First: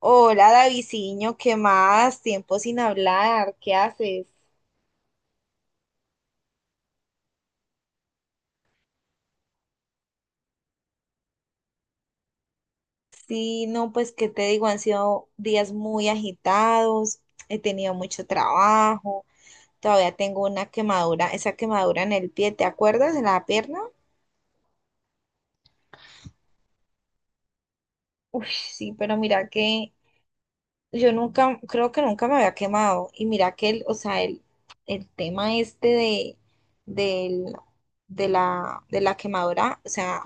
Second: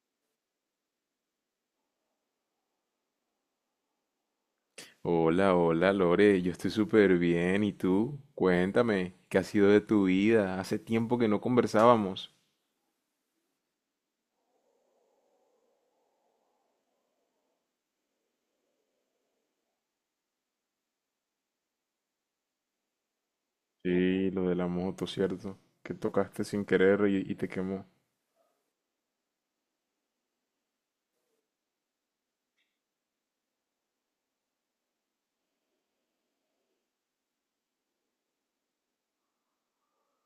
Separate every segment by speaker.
Speaker 1: Hola, Daviciño, ¿qué más? Tiempo sin hablar, ¿qué haces?
Speaker 2: Hola, hola Lore, yo estoy súper bien. ¿Y tú? Cuéntame, ¿qué ha sido de tu vida? Hace tiempo que no conversábamos.
Speaker 1: Sí, no, pues, ¿qué te digo? Han sido días muy agitados, he tenido mucho trabajo, todavía tengo una quemadura, esa quemadura en el pie, ¿te acuerdas de la pierna?
Speaker 2: Sí, lo de la moto, ¿cierto? Que tocaste sin querer y te quemó.
Speaker 1: Uy, sí, pero mira que Yo nunca, creo que nunca me había quemado. Y mira que o sea, el tema este del, de la quemadura, o sea,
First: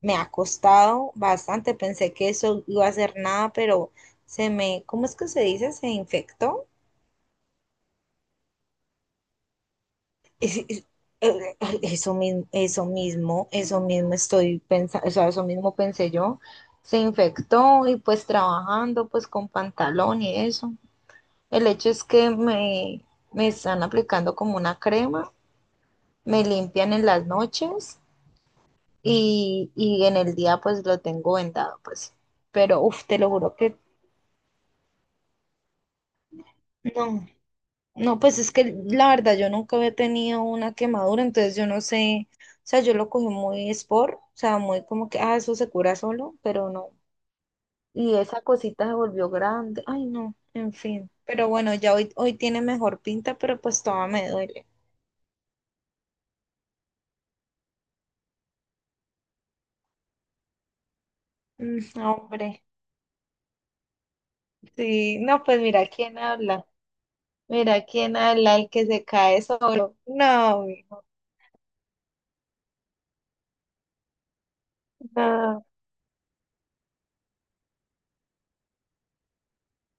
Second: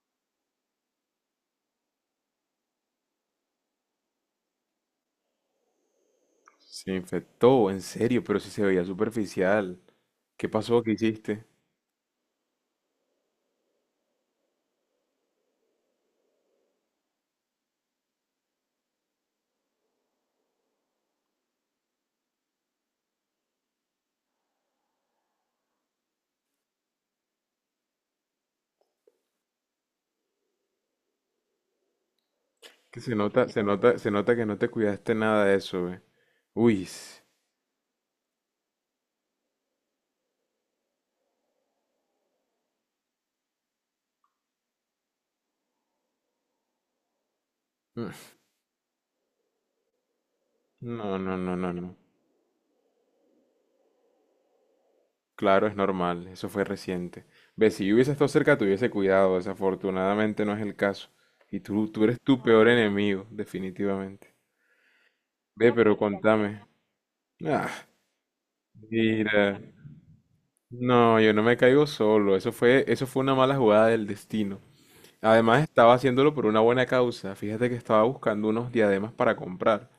Speaker 1: me ha costado bastante. Pensé que eso iba a ser nada, pero ¿cómo es que se dice? Se infectó.
Speaker 2: Se infectó, en serio, pero si se veía superficial. ¿Qué
Speaker 1: Es-
Speaker 2: pasó?
Speaker 1: es-
Speaker 2: ¿Qué hiciste?
Speaker 1: Eso mismo, eso mismo, eso mismo estoy pensando, o sea, eso mismo pensé yo. Se infectó y pues trabajando pues con pantalón y eso. El hecho es que me están aplicando como una crema, me limpian en las noches y en el día pues lo tengo vendado, pues. Pero
Speaker 2: Que
Speaker 1: uf,
Speaker 2: se
Speaker 1: te lo
Speaker 2: nota,
Speaker 1: juro
Speaker 2: se
Speaker 1: que
Speaker 2: nota, se nota que no te cuidaste nada de eso, ve. Uy.
Speaker 1: no, no, pues es que la verdad yo nunca había tenido una quemadura, entonces yo no sé, o sea, yo lo cogí muy sport, o sea, muy como que, ah, eso se cura solo, pero no.
Speaker 2: Mm,
Speaker 1: Y esa cosita se volvió grande, ay no, en fin.
Speaker 2: no, no,
Speaker 1: Pero
Speaker 2: no, no,
Speaker 1: bueno, ya
Speaker 2: no.
Speaker 1: hoy tiene mejor pinta, pero pues todavía me duele.
Speaker 2: Claro, es normal, eso fue reciente. Ve, si yo hubiese estado cerca, te hubiese cuidado, desafortunadamente no es el caso. Y
Speaker 1: Mm,
Speaker 2: tú eres tu
Speaker 1: hombre.
Speaker 2: peor enemigo, definitivamente.
Speaker 1: Sí, no, pues
Speaker 2: Ve,
Speaker 1: mira
Speaker 2: pero
Speaker 1: quién
Speaker 2: contame.
Speaker 1: habla.
Speaker 2: Ah,
Speaker 1: Mira quién habla, el que se cae
Speaker 2: mira.
Speaker 1: solo. No, mijo,
Speaker 2: No, yo no me caigo solo, eso fue una mala jugada del destino. Además,
Speaker 1: no.
Speaker 2: estaba haciéndolo por una buena causa. Fíjate que estaba buscando unos diademas para comprar.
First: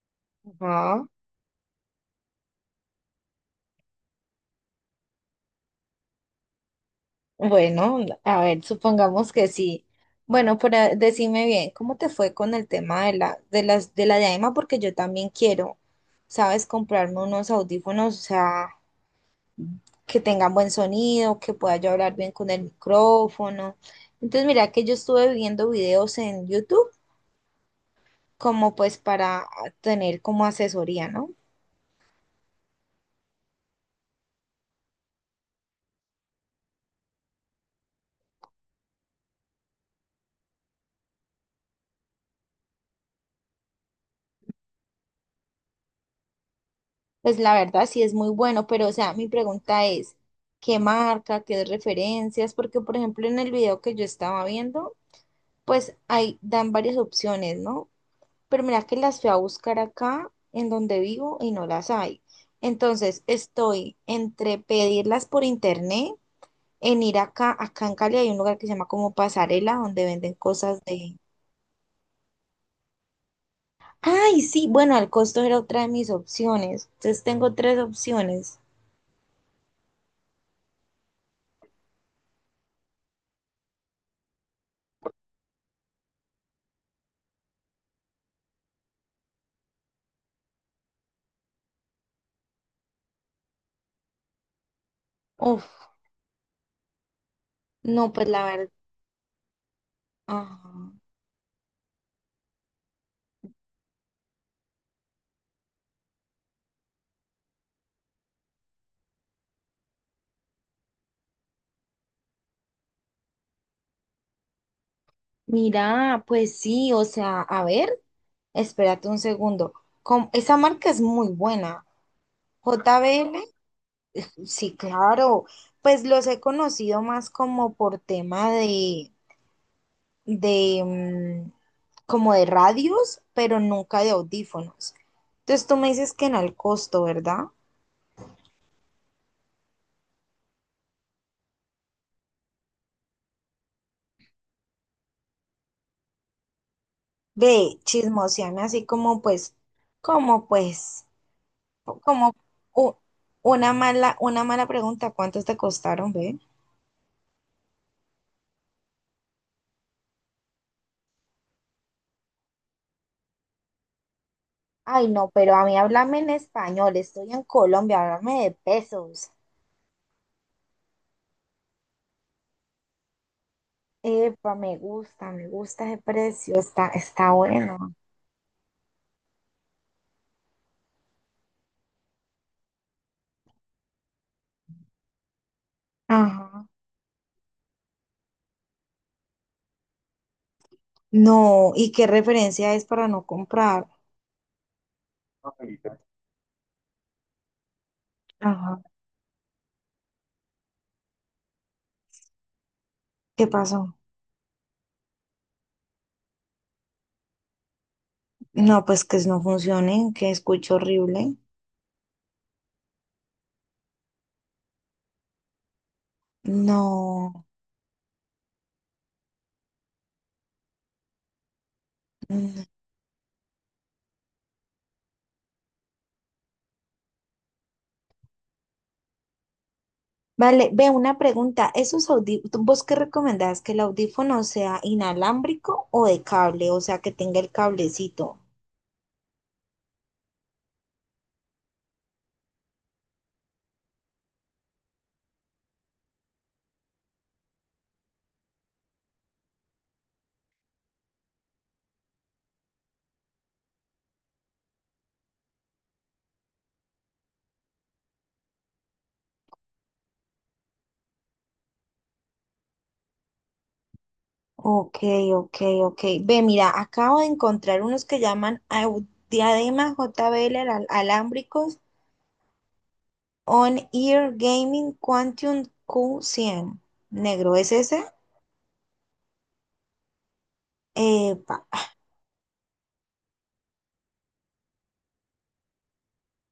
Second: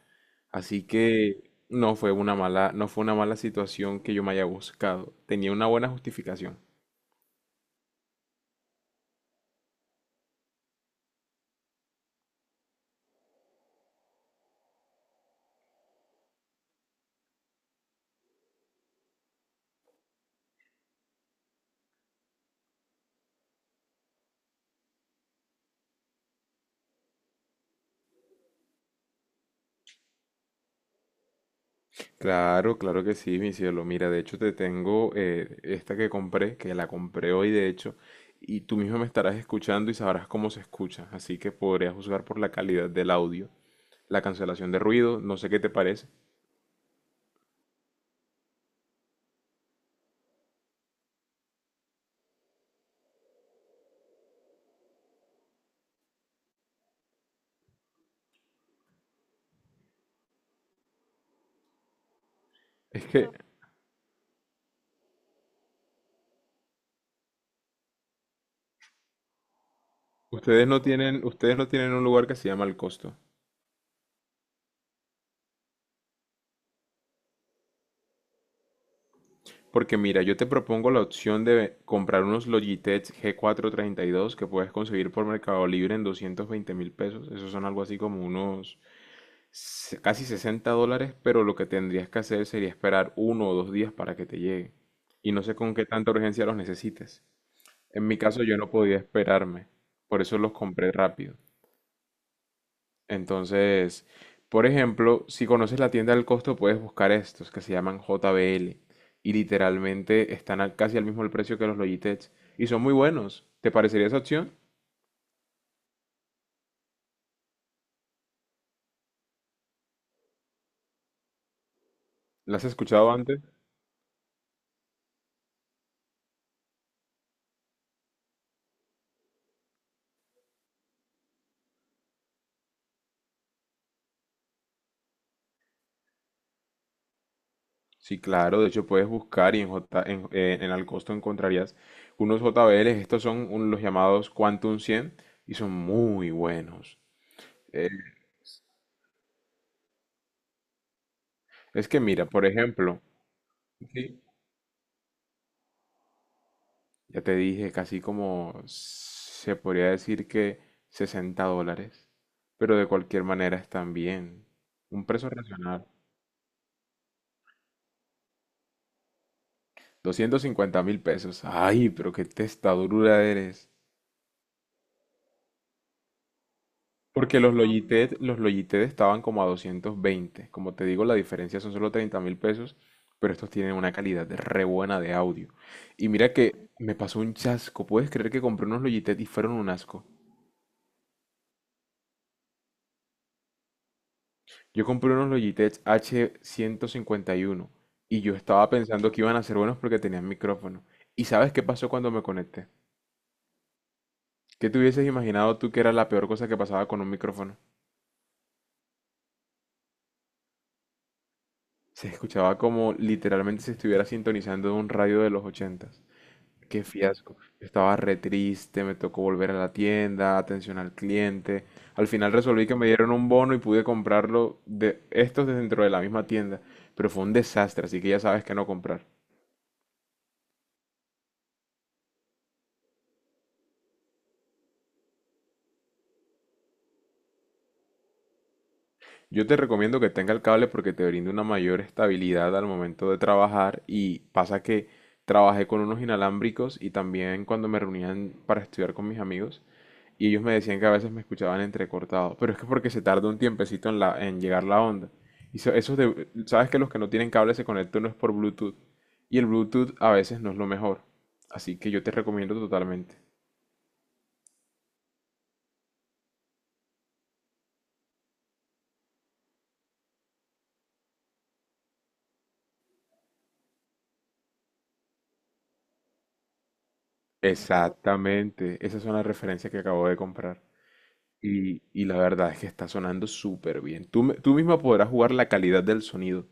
Speaker 2: Así
Speaker 1: Ajá.
Speaker 2: que no fue una mala situación que yo me haya buscado. Tenía una buena justificación.
Speaker 1: Bueno, a ver, supongamos que sí. Bueno, pero decime bien, ¿cómo te fue con el tema de la diadema? Porque yo también quiero, ¿sabes? Comprarme unos audífonos, o sea, que tengan buen sonido, que pueda yo hablar bien con el micrófono. Entonces, mira que yo estuve viendo videos en YouTube como pues para tener como asesoría, ¿no?
Speaker 2: Claro, claro que sí, mi cielo. Mira, de hecho te tengo esta que compré, que la compré hoy de hecho, y tú mismo me estarás escuchando y sabrás cómo se escucha, así que podrías juzgar por la calidad del audio, la cancelación de ruido, no sé qué te parece.
Speaker 1: Pues la verdad sí es muy bueno, pero o sea, mi pregunta es, ¿qué marca, qué referencias? Porque por ejemplo en el video que yo estaba viendo, pues ahí dan varias opciones, ¿no? Pero mira que las fui a buscar acá en donde vivo y no las hay.
Speaker 2: Es
Speaker 1: Entonces
Speaker 2: que
Speaker 1: estoy entre pedirlas por internet, en ir acá en Cali hay un lugar que se llama como Pasarela, donde venden
Speaker 2: ustedes no
Speaker 1: cosas de...
Speaker 2: tienen, ustedes no tienen un lugar que se llama el costo.
Speaker 1: Ay, sí, bueno, el costo era otra de mis opciones. Entonces tengo tres opciones.
Speaker 2: Porque mira, yo te propongo la opción de comprar unos Logitech G 432 que puedes conseguir por Mercado Libre en 220.000 pesos. Esos son algo así como unos casi 60 dólares, pero lo que tendrías que hacer sería esperar 1 o 2 días para que te llegue. Y no sé
Speaker 1: Uf.
Speaker 2: con qué tanta urgencia los necesites. En
Speaker 1: No,
Speaker 2: mi
Speaker 1: pues
Speaker 2: caso
Speaker 1: la
Speaker 2: yo
Speaker 1: verdad.
Speaker 2: no podía esperarme, por eso los
Speaker 1: Ah,
Speaker 2: compré rápido. Entonces, por ejemplo, si conoces la tienda del costo, puedes buscar estos que se llaman JBL y literalmente están casi al mismo el precio que los Logitech y son muy buenos. ¿Te parecería esa opción?
Speaker 1: mira, pues sí, o sea, a ver, espérate un segundo. Esa marca es muy buena.
Speaker 2: ¿La has
Speaker 1: J
Speaker 2: escuchado antes?
Speaker 1: JBL, sí, claro. Pues los he conocido más como por tema de, como de radios, pero nunca de audífonos. Entonces tú me dices que en el costo, ¿verdad?
Speaker 2: Sí, claro, de hecho puedes buscar y en Alcosto encontrarías unos JBLs, estos son los llamados Quantum 100 y son muy buenos.
Speaker 1: Ve,
Speaker 2: Eh,
Speaker 1: chismoseame así como pues,
Speaker 2: es que mira,
Speaker 1: como
Speaker 2: por
Speaker 1: u-
Speaker 2: ejemplo,
Speaker 1: una mala,
Speaker 2: sí,
Speaker 1: una mala pregunta, ¿cuántos te costaron, ve?
Speaker 2: ya te dije casi como se podría decir que 60 dólares, pero de cualquier manera están bien. Un
Speaker 1: Ay, no,
Speaker 2: precio
Speaker 1: pero a mí
Speaker 2: racional,
Speaker 1: háblame en español, estoy en Colombia, háblame de pesos.
Speaker 2: 250.000 pesos. Ay, pero qué testadura eres.
Speaker 1: Epa, me gusta ese precio, está
Speaker 2: Porque los
Speaker 1: bueno.
Speaker 2: Logitech, los Logitech estaban como a 220. Como te digo, la diferencia son solo 30 mil pesos, pero estos tienen una calidad de re buena de audio. Y mira
Speaker 1: Ajá.
Speaker 2: que me pasó un chasco. ¿Puedes creer que compré unos Logitech y fueron un asco?
Speaker 1: No, ¿y qué referencia es para no comprar?
Speaker 2: Yo compré unos Logitech H151 y uno y yo estaba
Speaker 1: Ajá.
Speaker 2: pensando que iban a ser buenos porque tenían micrófono. ¿Y sabes qué pasó cuando me conecté?
Speaker 1: ¿Qué pasó?
Speaker 2: ¿Qué te hubieses imaginado tú que era la peor cosa que pasaba con un micrófono?
Speaker 1: No, pues que no funcionen, que escucho horrible.
Speaker 2: Se escuchaba como literalmente se estuviera sintonizando en un radio de los 80. Qué fiasco.
Speaker 1: No.
Speaker 2: Estaba re triste, me tocó volver a la tienda, atención al cliente. Al final
Speaker 1: Mm.
Speaker 2: resolví que me dieron un bono y pude comprarlo de estos de dentro de la misma tienda, pero fue un desastre, así que ya sabes que no comprar.
Speaker 1: Vale, ve una pregunta, ¿esos audífonos, vos qué recomendás, que el audífono sea inalámbrico o de cable, o sea, que tenga el cablecito?
Speaker 2: Yo te recomiendo que tenga el cable porque te brinda una mayor estabilidad al momento de trabajar y pasa que trabajé con unos inalámbricos y también cuando me reunían para estudiar con mis amigos y ellos me decían que a veces me escuchaban entrecortado, pero es que porque se tarda un tiempecito en llegar la onda. Y sabes que los que no tienen cable se conectan no es por Bluetooth y el Bluetooth a veces no es lo mejor, así que yo te recomiendo totalmente.
Speaker 1: Ok, ok, ok. Ve, mira, acabo de encontrar unos que llaman diadema JBL alámbricos On Ear Gaming Quantum Q100. Negro, ¿es ese?
Speaker 2: Exactamente, esa es una referencia que acabo de comprar.
Speaker 1: Epa.
Speaker 2: Y la verdad es que está sonando súper bien. Tú misma podrás jugar la calidad del sonido.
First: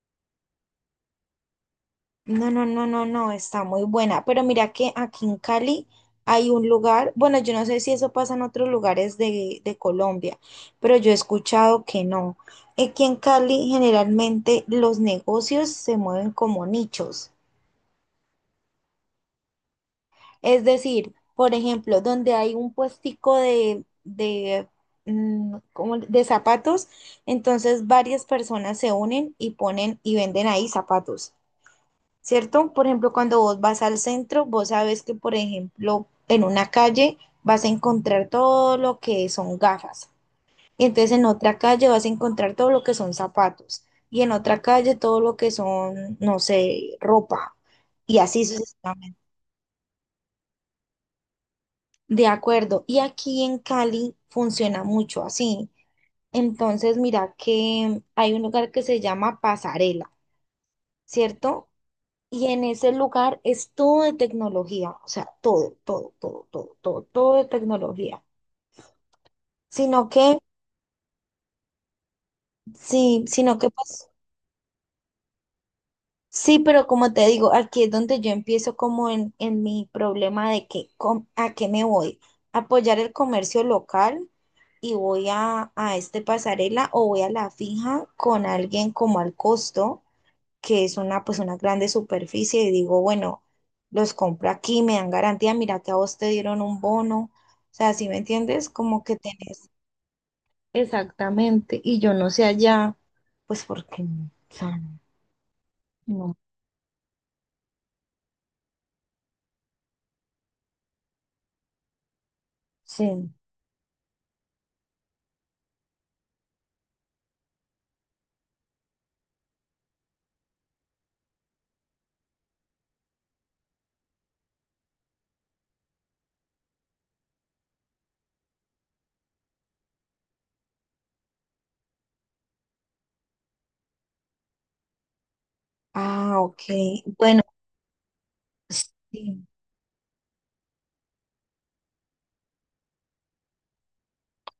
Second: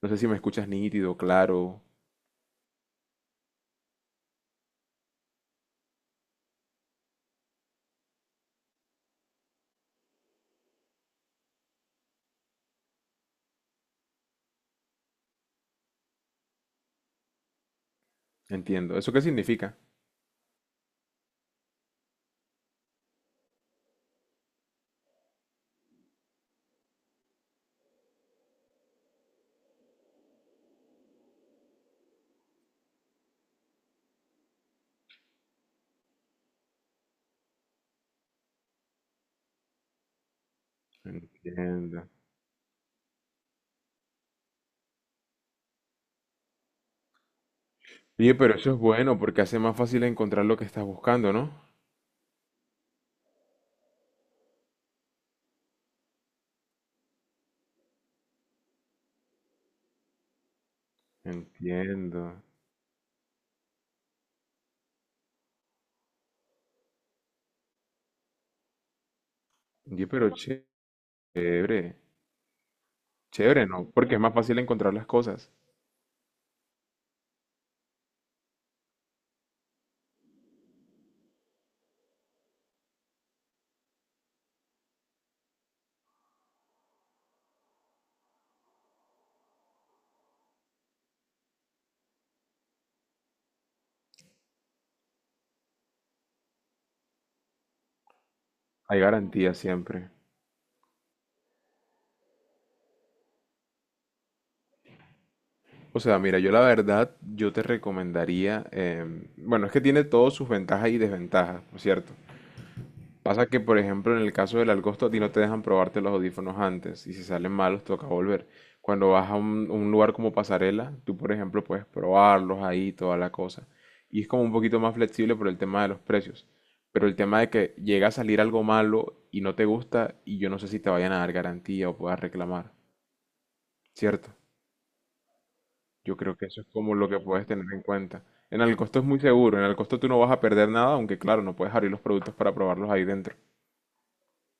Speaker 2: No sé si me escuchas nítido, claro.
Speaker 1: No, no, no, no, no, está muy buena. Pero mira que aquí en Cali hay un lugar, bueno, yo no sé si eso pasa en otros lugares de Colombia, pero yo he escuchado que no. Aquí en Cali generalmente los negocios se mueven como nichos.
Speaker 2: Entiendo. ¿Eso qué significa?
Speaker 1: Es decir, por ejemplo, donde hay un puestico de, cómo de zapatos, entonces varias personas se unen y ponen y venden ahí zapatos, ¿cierto? Por ejemplo, cuando vos vas al centro, vos sabes que, por ejemplo, en una calle vas a encontrar todo lo que son gafas. Y entonces en otra calle
Speaker 2: Entiendo.
Speaker 1: vas a encontrar todo lo que son zapatos. Y en otra calle todo lo que son, no sé, ropa. Y
Speaker 2: Oye,
Speaker 1: así
Speaker 2: pero eso es
Speaker 1: sucesivamente.
Speaker 2: bueno porque hace más fácil encontrar lo que estás buscando, ¿no?
Speaker 1: De acuerdo, y aquí en Cali funciona mucho así. Entonces, mira que hay un lugar que se llama Pasarela, ¿cierto?
Speaker 2: Entiendo.
Speaker 1: Y en ese lugar es todo de tecnología, o sea, todo, todo, todo, todo, todo, todo de tecnología. Sino
Speaker 2: Oye, pero
Speaker 1: que,
Speaker 2: chévere.
Speaker 1: sí, sino
Speaker 2: Chévere,
Speaker 1: que
Speaker 2: ¿no?
Speaker 1: pues
Speaker 2: Porque es más fácil encontrar las cosas.
Speaker 1: sí, pero como te digo, aquí es donde yo empiezo como en mi problema de que a qué me voy, apoyar el comercio local y voy a este pasarela o voy a la fija con alguien como al costo, que es una grande superficie y digo, bueno, los compro aquí, me dan garantía, mira que a vos te dieron un bono, o sea, ¿sí me entiendes?
Speaker 2: Hay
Speaker 1: Como que
Speaker 2: garantía
Speaker 1: tenés
Speaker 2: siempre.
Speaker 1: exactamente y yo no sé allá, pues porque, o sea,
Speaker 2: O sea,
Speaker 1: no
Speaker 2: mira, yo la verdad, yo te recomendaría, bueno, es que tiene todas sus ventajas y desventajas, por cierto.
Speaker 1: sé.
Speaker 2: Pasa que, por ejemplo, en el caso del Algosto, a ti no te dejan probarte los audífonos antes y si salen malos toca volver. Cuando vas a un lugar como Pasarela, tú, por ejemplo, puedes probarlos ahí, toda la cosa. Y es como un poquito más flexible por el tema de los precios. Pero el tema de que llega a salir algo malo y no te gusta y yo no sé si te vayan a dar garantía o puedas reclamar, ¿cierto? Yo
Speaker 1: Ah,
Speaker 2: creo que eso
Speaker 1: ok.
Speaker 2: es como lo que
Speaker 1: Bueno,
Speaker 2: puedes tener en cuenta. En
Speaker 1: pues,
Speaker 2: Alcosto es muy
Speaker 1: sí.
Speaker 2: seguro, en Alcosto tú no vas a perder nada, aunque claro, no puedes abrir los productos para probarlos ahí dentro.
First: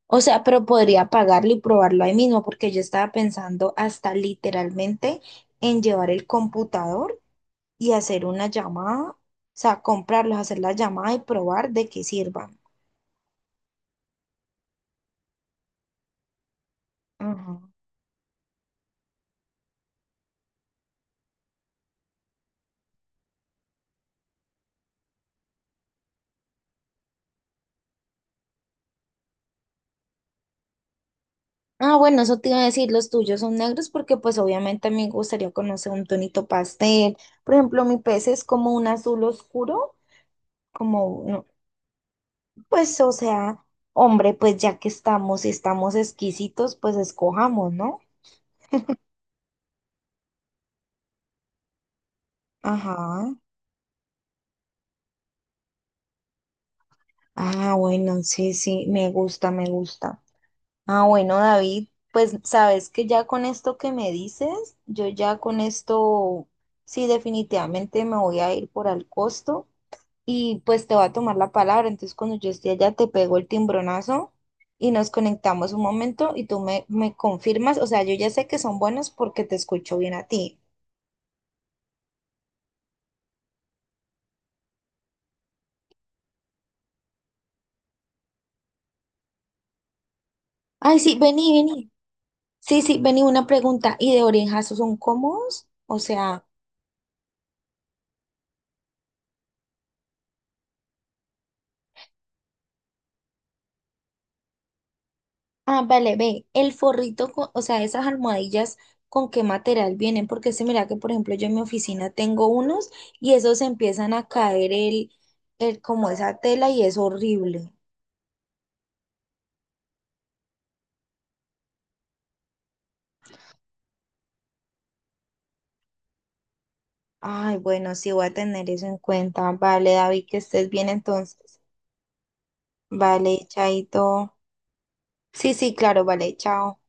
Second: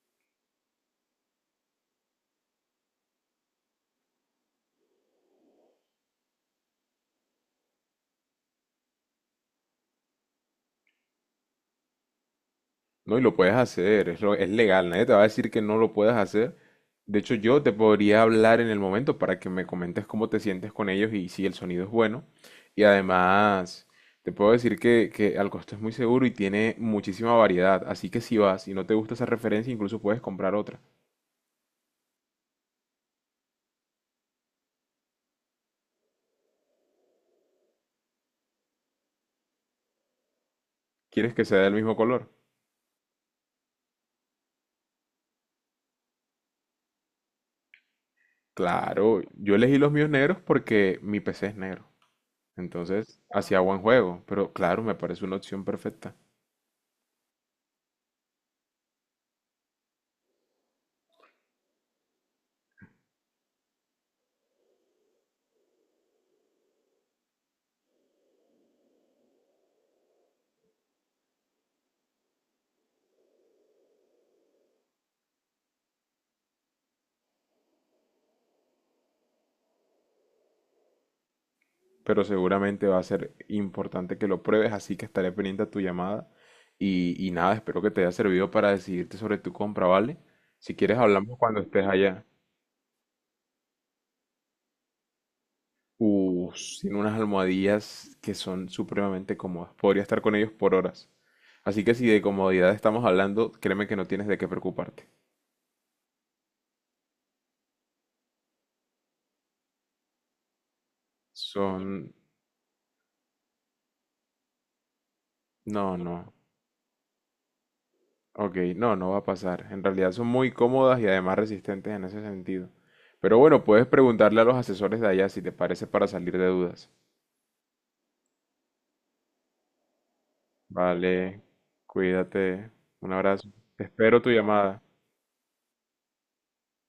Speaker 1: O sea, pero podría pagarlo y probarlo ahí mismo, porque yo estaba pensando hasta literalmente en llevar el computador y hacer una llamada, o sea, comprarlos, hacer la llamada y probar de qué sirvan.
Speaker 2: No, y lo puedes hacer, es legal, nadie te va a decir que no lo puedes hacer. De hecho,
Speaker 1: Ajá.
Speaker 2: yo te podría hablar en el momento para que me comentes cómo te sientes con ellos y si el sonido es bueno. Y además, te puedo decir que al costo es muy seguro y tiene muchísima variedad, así que si vas y no te gusta esa referencia, incluso puedes comprar otra.
Speaker 1: Ah, bueno, eso te iba a decir, los tuyos son negros porque pues obviamente a mí me gustaría conocer un tonito pastel. Por ejemplo, mi pez es como un azul oscuro, como,
Speaker 2: ¿Quieres que
Speaker 1: no,
Speaker 2: sea del mismo color?
Speaker 1: pues, o sea, hombre, pues ya que estamos, si estamos exquisitos, pues escojamos, ¿no?
Speaker 2: Claro, yo elegí los míos negros porque mi PC es negro. Entonces,
Speaker 1: Ajá.
Speaker 2: hacía buen juego, pero claro, me parece una opción perfecta.
Speaker 1: Ah, bueno, sí, sí, me gusta, me gusta. Ah, bueno, David, pues sabes que ya con esto que me dices, yo ya con esto, sí, definitivamente me voy a ir por al costo y pues te voy a tomar la palabra. Entonces, cuando yo esté allá, te pego el timbronazo y nos conectamos un momento y tú me confirmas. O sea, yo ya sé que son buenos porque te escucho bien a ti.
Speaker 2: Pero seguramente va a ser importante que lo pruebes, así que estaré pendiente a tu llamada. Y nada, espero que te haya servido para decidirte sobre tu compra, ¿vale? Si quieres
Speaker 1: Ay, sí,
Speaker 2: hablamos
Speaker 1: vení,
Speaker 2: cuando estés
Speaker 1: vení.
Speaker 2: allá.
Speaker 1: Sí, sí, vení, una pregunta. ¿Y de orejas son cómodos? O sea,
Speaker 2: Uh, tiene unas almohadillas que son supremamente cómodas. Podría estar con ellos por horas. Así que si de comodidad estamos hablando, créeme que no tienes de qué preocuparte.
Speaker 1: ah, vale, ve, el forrito, o sea, esas almohadillas, ¿con qué material vienen? Porque se mira que, por ejemplo, yo en mi oficina
Speaker 2: Son...
Speaker 1: tengo unos y esos empiezan a caer el,
Speaker 2: No,
Speaker 1: como
Speaker 2: no.
Speaker 1: esa tela y es horrible.
Speaker 2: Ok, no, no va a pasar. En realidad son muy cómodas y además resistentes en ese sentido. Pero bueno, puedes preguntarle a los asesores de allá si te parece para salir de dudas.
Speaker 1: Ay, bueno, sí voy a tener eso en cuenta. Vale, David, que estés bien
Speaker 2: Vale,
Speaker 1: entonces.
Speaker 2: cuídate. Un
Speaker 1: Vale,
Speaker 2: abrazo. Espero tu
Speaker 1: chaito.
Speaker 2: llamada.
Speaker 1: Sí, sí, claro, vale, chao.